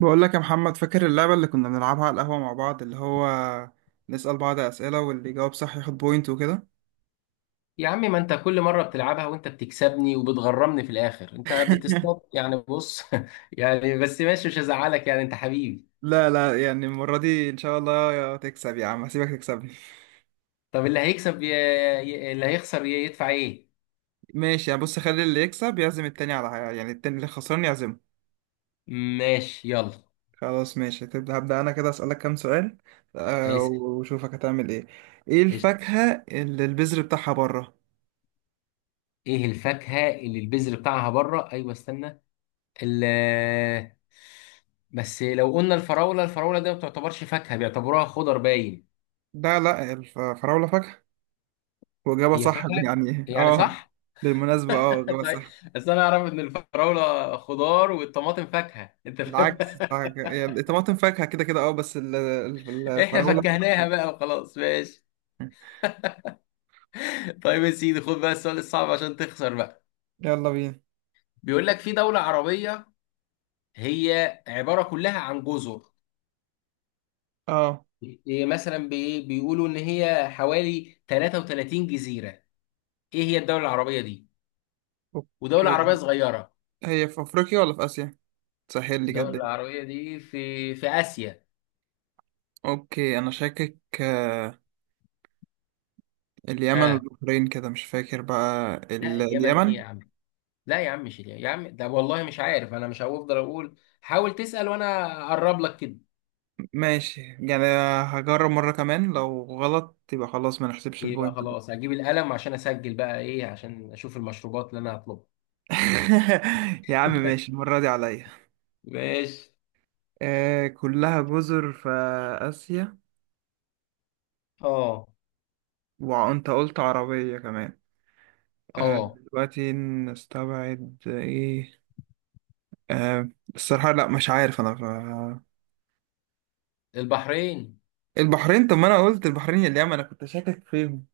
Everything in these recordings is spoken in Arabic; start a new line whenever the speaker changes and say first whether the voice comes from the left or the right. right: بقول لك يا محمد، فاكر اللعبة اللي كنا بنلعبها على القهوة مع بعض؟ اللي هو نسأل بعض أسئلة واللي يجاوب صح ياخد بوينت وكده.
left: يا عم، ما انت كل مرة بتلعبها وانت بتكسبني وبتغرمني في الاخر. انت بتصطاد يعني. بص يعني بس ماشي، مش هزعلك، يعني انت حبيبي.
right: لا لا، يعني المرة دي إن شاء الله، يا تكسب يا عم هسيبك تكسبني.
left: طب اللي هيخسر يدفع ايه؟
right: ماشي، يعني بص، خلي اللي يكسب يعزم التاني على حاجة، يعني التاني اللي خسران يعزمه.
left: ماشي يلا.
right: خلاص ماشي، تبدأ؟ هبدأ أنا كده أسألك كام سؤال.
left: اسال.
right: وشوفك هتعمل إيه. إيه
left: قشطة.
right: الفاكهة اللي البذر بتاعها بره؟
left: ايه الفاكهة اللي البذر بتاعها بره؟ ايوه استنى. ال... بس لو قلنا الفراولة ده ما بتعتبرش فاكهة، بيعتبروها خضر باين.
right: لا لا، الفراولة فاكهة. وإجابة
left: هي
right: صح.
left: فاكهة. يعني صح.
right: بالمناسبة، إجابة
left: طيب.
right: صح.
left: بس انا اعرف ان الفراولة خضار والطماطم فاكهة، انت فاهم.
right: يعني الطماطم فاكهة كده كده، اه، بس ال- ال-
left: احنا
right: الفراولة
left: فكهناها بقى وخلاص ماشي. طيب يا سيدي، خد بقى السؤال الصعب عشان تخسر بقى.
right: يلا بينا.
left: بيقول لك في دولة عربية، هي عبارة كلها عن جزر.
right: اه.
left: إيه مثلا، بيقولوا ان هي حوالي 33 جزيرة. ايه هي الدولة العربية دي؟ ودولة عربية
right: اوكي.
left: صغيرة.
right: هي في افريقيا ولا في اسيا؟ سهل لي كده
left: الدولة
right: الدنيا.
left: العربية دي في آسيا.
right: اوكي انا شاكك، اليمن
left: ها.
right: والبحرين كده، مش فاكر بقى
left: لا، اليمن ايه
right: اليمن.
left: يا عم. لا يا عم، مش اليمن يا عم، ده والله مش عارف انا، مش هفضل اقول. حاول تسأل وانا اقرب لك كده.
right: ماشي يعني. هجرب مرة كمان، لو غلط يبقى خلاص ما نحسبش
left: يبقى
right: البوينت.
left: خلاص هجيب القلم عشان اسجل بقى ايه، عشان اشوف المشروبات اللي انا هطلبها.
right: يا عم ماشي، المرة دي عليا.
left: ماشي.
right: كلها جزر في آسيا.
left: اه،
right: وانت قلت عربية كمان.
left: اه،
right: دلوقتي نستبعد ايه؟ آه الصراحة لا، مش عارف انا
left: البحرين.
right: البحرين. طب ما انا قلت البحرين اليمن، انا كنت شاكك فيهم.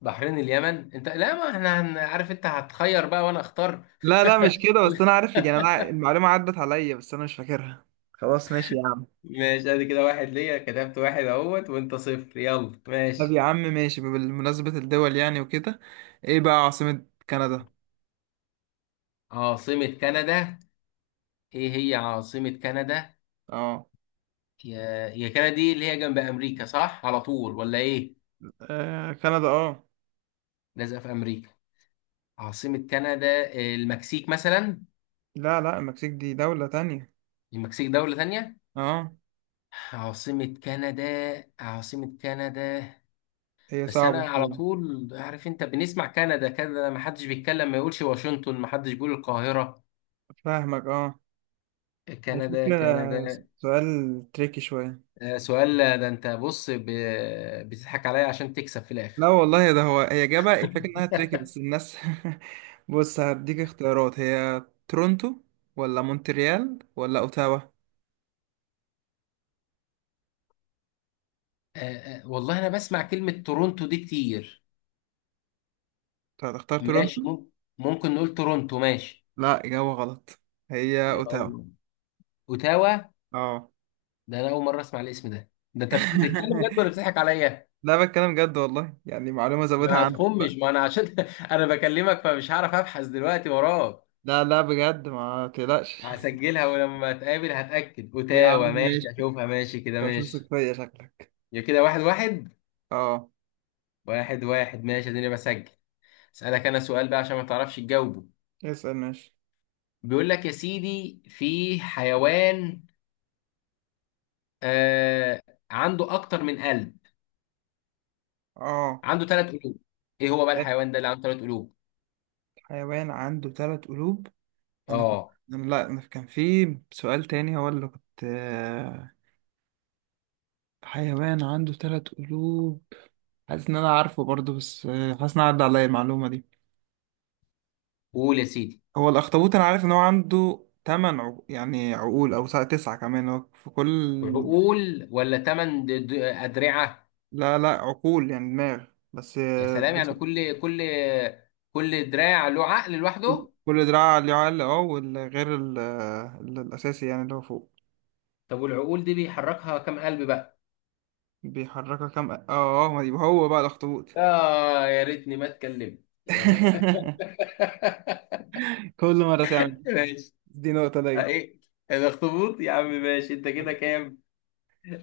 left: بحرين، اليمن، انت لا، ما احنا عارف انت هتخير بقى وانا اختار.
right: لا لا مش كده، بس انا عارف يعني، انا المعلومة عدت عليا بس انا مش فاكرها. خلاص ماشي يا عم.
left: ماشي، ادي كده واحد ليا، كتبت واحد اهوت وانت صفر، يلا
right: طب
left: ماشي.
right: يا عم ماشي، بمناسبة الدول يعني وكده، ايه بقى عاصمة كندا؟
left: عاصمة كندا. ايه هي عاصمة كندا؟
right: اه.
left: يا كندا دي اللي هي جنب امريكا صح على طول ولا ايه؟
right: كندا اه.
left: لازقة في امريكا. عاصمة كندا، المكسيك مثلا؟
right: لا لا، المكسيك دي دولة تانية.
left: المكسيك دولة تانية.
right: اه.
left: عاصمة كندا. عاصمة كندا.
right: هي
left: بس أنا
right: صعبة
left: على
right: شوية.
left: طول عارف، أنت بنسمع كندا كندا، ما حدش بيتكلم ما يقولش واشنطن، ما حدش بيقول القاهرة.
right: فاهمك اه.
left: كندا
right: الفكرة
left: كندا.
right: سؤال تريكي شوية.
left: سؤال ده أنت بص بتضحك عليا عشان تكسب في
right: لا
left: الآخر.
right: والله، ده هو هي جابها الفكرة انها تريكي
left: آه،
right: بس الناس. بص هديك اختيارات، هي تورونتو ولا مونتريال ولا اوتاوا؟
left: والله أنا بسمع كلمة تورونتو دي كتير.
right: طب هتختار
left: ماشي،
right: تورونتو؟
left: ممكن نقول تورونتو ماشي.
right: لا، اجابة غلط. هي
left: يا
right: اوتاوا.
left: الله، أوتاوا.
right: اه.
left: ده أنا أول مرة أسمع الاسم ده، ده أنت بتتكلم جد ولا بتضحك عليا؟
right: لا، بتكلم جد والله، يعني معلومة زودها
left: ما
right: عندك
left: تخمش،
right: بقى.
left: ما انا عشان انا بكلمك فمش هعرف ابحث دلوقتي وراك.
right: لا لا بجد، ما تقلقش.
left: هسجلها ولما اتقابل هتاكد،
right: يا عم
left: اوتاوا، ماشي
right: ماشي،
left: اشوفها ماشي كده
right: انت مش واثق
left: ماشي.
right: فيا شكلك.
left: يا كده واحد واحد.
right: اه.
left: واحد واحد ماشي، اديني بسجل. اسالك انا سؤال بقى عشان ما تعرفش تجاوبه.
right: اسأل ماشي.
left: بيقول لك يا سيدي في حيوان، آه عنده اكتر من قلب،
right: اه،
left: عنده ثلاث قلوب. ايه هو بقى الحيوان ده اللي عنده ثلاث قلوب؟
right: حيوان عنده ثلاث قلوب. انا كنت،
left: اه
right: أنا لا، أنا كان في سؤال تاني هو اللي كنت، حيوان عنده ثلاث قلوب. حاسس ان انا عارفه برضه بس، حاسس ان أنا عدى عليا المعلومه دي.
left: قول يا سيدي.
right: هو الاخطبوط، انا عارف ان هو عنده يعني عقول، او تسعة كمان هو في كل.
left: عقول ولا ثمان ادرعه؟
right: لا لا، عقول يعني دماغ. بس
left: يا سلام،
right: بس
left: يعني كل دراع له عقل
right: كل
left: لوحده.
right: كل دراع ليه عقل. اه. والغير الاساسي يعني اللي هو فوق.
left: طب والعقول دي بيحركها كام قلب بقى؟
right: بيحركها كام، اه. اه، ما يبقى هو بقى الاخطبوط.
left: اه، يا ريتني ما اتكلمت
right: كل مره تعمل.
left: ماشي.
right: دي نقطه ليا.
left: ايه الاخطبوط، يا عم ماشي، انت كده كام؟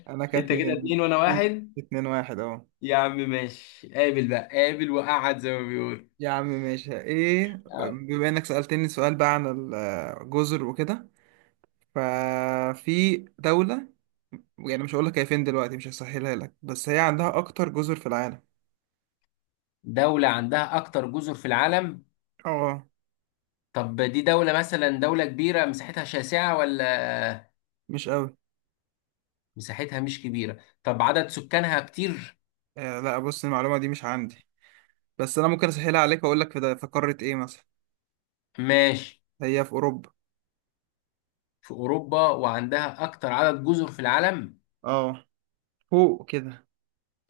right: انا كانت
left: انت كده
right: اتنين.
left: اتنين وانا
right: اتنين،
left: واحد.
right: اتنين واحد اهو.
left: يا عم ماشي، قابل بقى قابل وقعد زي ما بيقول.
right: يا عم ماشي، ايه،
left: آه.
right: بما انك سألتني سؤال بقى عن الجزر وكده، ففي دولة، يعني مش هقول لك هي فين دلوقتي، مش هسهلها لك، بس هي عندها اكتر جزر في العالم.
left: دولة عندها اكتر جزر في العالم.
right: اه.
left: طب دي دولة مثلا دولة كبيرة مساحتها شاسعة ولا؟
right: مش قوي.
left: مساحتها مش كبيرة، طب عدد سكانها كتير؟
right: لا، بص المعلومة دي مش عندي، بس انا ممكن اسهلها عليك واقول لك في, في قارة ايه مثلا.
left: ماشي.
right: هي في اوروبا.
left: في اوروبا وعندها اكتر عدد جزر في العالم؟
right: اه، فوق كده.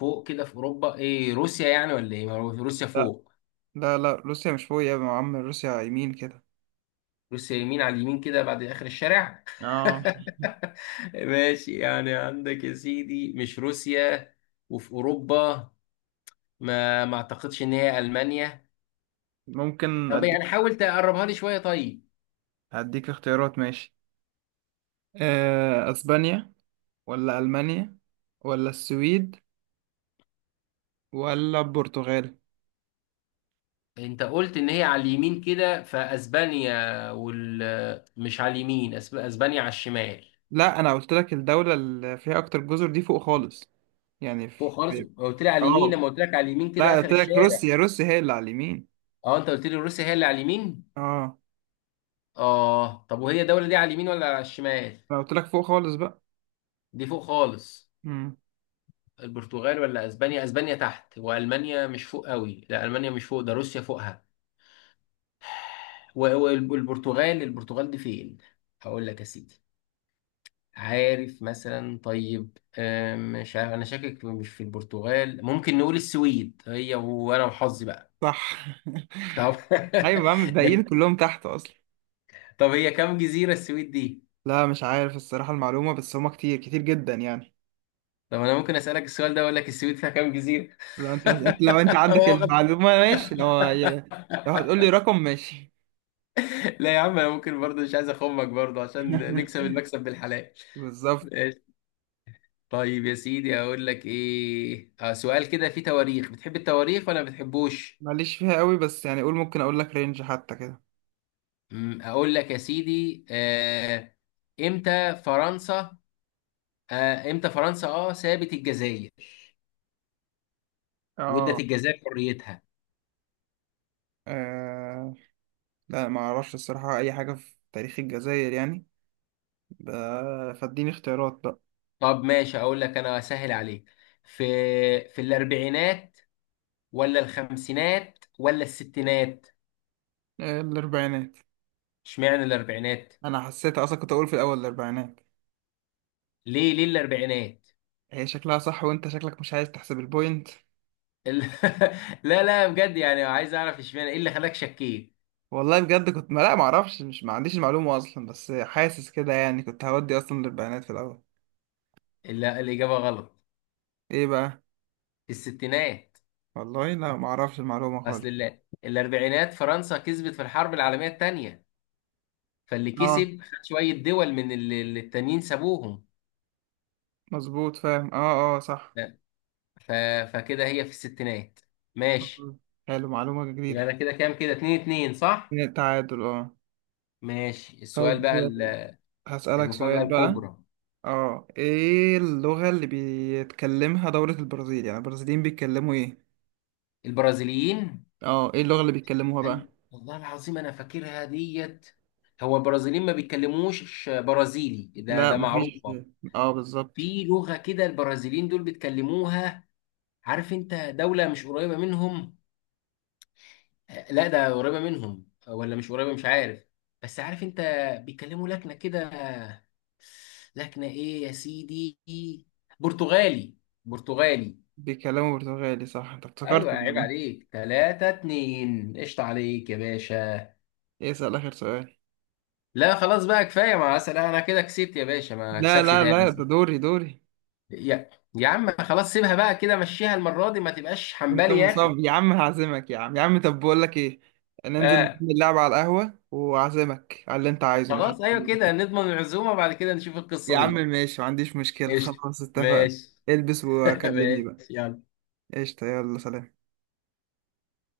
left: فوق كده في اوروبا، ايه روسيا يعني ولا ايه، ما هو روسيا
right: لا
left: فوق.
right: لا لا، روسيا مش فوق يا عم، روسيا يمين كده.
left: روسيا يمين، على اليمين كده بعد اخر الشارع.
right: اه.
left: ماشي، يعني عندك يا سيدي مش روسيا. وفي اوروبا. ما اعتقدش ان هي المانيا.
right: ممكن
left: طب يعني
right: اديك.
left: حاول تقربها لي شويه طيب.
right: هديك اختيارات ماشي. اسبانيا ولا المانيا ولا السويد ولا البرتغال؟
left: انت قلت ان هي على اليمين كده، فاسبانيا وال مش على اليمين، اسبانيا على الشمال.
right: لا انا قلت لك الدوله اللي فيها اكتر جزر دي فوق خالص يعني.
left: فوق خالص،
right: في،
left: قلت لي على اليمين
right: اه،
left: لما قلت لك على اليمين كده
right: لا
left: اخر
right: قلت لك
left: الشارع.
right: روسيا. روسيا هي اللي على اليمين.
left: اه، انت قلت لي روسيا هي اللي على اليمين.
right: اه.
left: اه طب وهي الدولة دي على اليمين ولا على الشمال؟
right: انا قلت لك فوق خالص بقى.
left: دي فوق خالص.
right: امم
left: البرتغال ولا اسبانيا، اسبانيا تحت، والمانيا مش فوق قوي، لا المانيا مش فوق، ده روسيا فوقها. والبرتغال دي فين؟ هقول لك يا سيدي. عارف مثلا طيب، مش عارف انا، شاكك مش في البرتغال، ممكن نقول السويد، هي وانا وحظي بقى.
right: صح.
left: طب.
right: ايوه، بعمل الباقيين
left: ده-
right: كلهم تحت اصلا.
left: طب هي كام جزيرة السويد دي؟
right: لا مش عارف الصراحه المعلومه، بس هما كتير كتير جدا يعني.
left: طب انا ممكن اسالك السؤال ده واقول لك السويد فيها كام جزيرة؟
right: لو انت عندك
left: واخد-
right: المعلومه ماشي، لو لو هتقول لي رقم ماشي.
left: لا يا عم، انا ممكن برضه مش عايز اخمك برضه عشان نكسب المكسب بالحلال.
right: بالظبط.
left: ماشي. طيب يا سيدي اقول لك ايه، سؤال كده فيه تواريخ، بتحب التواريخ ولا ما بتحبوش؟
right: ماليش فيها قوي بس يعني قول، ممكن اقول لك رينج حتى كده.
left: اقول لك يا سيدي. امتى فرنسا امتى فرنسا سابت الجزائر وادت
right: اه.
left: الجزائر حريتها.
right: آه، لا، ما اعرفش الصراحة اي حاجة في تاريخ الجزائر يعني. فاديني اختيارات بقى.
left: طب ماشي، اقول لك انا اسهل عليك. في في الاربعينات ولا الخمسينات ولا الستينات؟
right: الاربعينات.
left: اشمعنى الاربعينات؟
right: انا حسيت اصلا كنت اقول في الاول الاربعينات.
left: ليه ليه الاربعينات؟
right: هي شكلها صح وانت شكلك مش عايز تحسب البوينت.
left: ال- لا لا بجد، يعني عايز اعرف اشمعنى، ايه اللي خلاك شكيت.
right: والله بجد كنت، ما اعرفش، مش، ما عنديش المعلومة اصلا، بس حاسس كده يعني كنت هودي اصلا الاربعينات في الاول.
left: لا الاجابه غلط.
right: ايه بقى؟
left: الستينات.
right: والله لا ما اعرفش المعلومة
left: اصل
right: خالص.
left: الاربعينات فرنسا كسبت في الحرب العالميه الثانيه، فاللي
right: اه،
left: كسب خد شويه دول من اللي التانيين سابوهم.
right: مظبوط، فاهم، اه اه صح.
left: لا، ف... فكده هي في الستينات. ماشي،
right: حلو، معلومة
left: يبقى انا
right: جديدة.
left: كده كام، كده 2-2 صح.
right: من التعادل اه.
left: ماشي السؤال
right: طب
left: بقى
right: هسألك
left: المفاجاه
right: سؤال بقى.
left: الكبرى.
right: اه، ايه اللغة اللي بيتكلمها دولة البرازيل؟ يعني البرازيليين بيتكلموا ايه؟
left: البرازيليين.
right: اه، ايه اللغة اللي بيتكلموها بقى؟
left: ايوه والله العظيم انا فاكرها ديت. هو البرازيليين ما بيتكلموش برازيلي، ده
right: لا، مفيش.
left: معروفه.
right: اه، بالظبط.
left: في لغه كده البرازيليين دول بيتكلموها. عارف انت، دوله مش قريبه منهم، لا ده قريبه منهم، ولا مش قريبه، مش عارف. بس عارف انت، بيتكلموا لكنه كده. لكنه ايه يا سيدي. برتغالي. برتغالي.
right: بيتكلموا برتغالي صح، انت
left: ايوه
right: افتكرت
left: عيب
right: ولا؟
left: عليك، 3-2، قشطة عليك يا باشا.
right: ايه، اسأل اخر سؤال.
left: لا خلاص بقى كفايه، ما أصل انا كده كسبت يا باشا، ما
right: لا
left: اكسبش
right: لا
left: تاني
right: لا، ده
left: أصل.
right: دوري دوري.
left: يا يا عم خلاص، سيبها بقى كده، مشيها المره دي، ما تبقاش
right: انت
left: حنبالي يا اخي.
right: مصاب يا عم، هعزمك يا عم يا عم، طب بقول لك ايه، ننزل
left: آه.
right: نكمل لعبة على القهوة وأعزمك على اللي انت عايزه مش.
left: خلاص ايوه كده، نضمن العزومه بعد كده نشوف
right: يا
left: القصه
right: عم
left: دي.
right: ماشي ما عنديش مشكلة.
left: قشطه.
right: خلاص اتفقنا.
left: ماشي.
right: البس وكلمني
left: ماشي
right: بقى.
left: يلا.
right: قشطة يلا، سلام.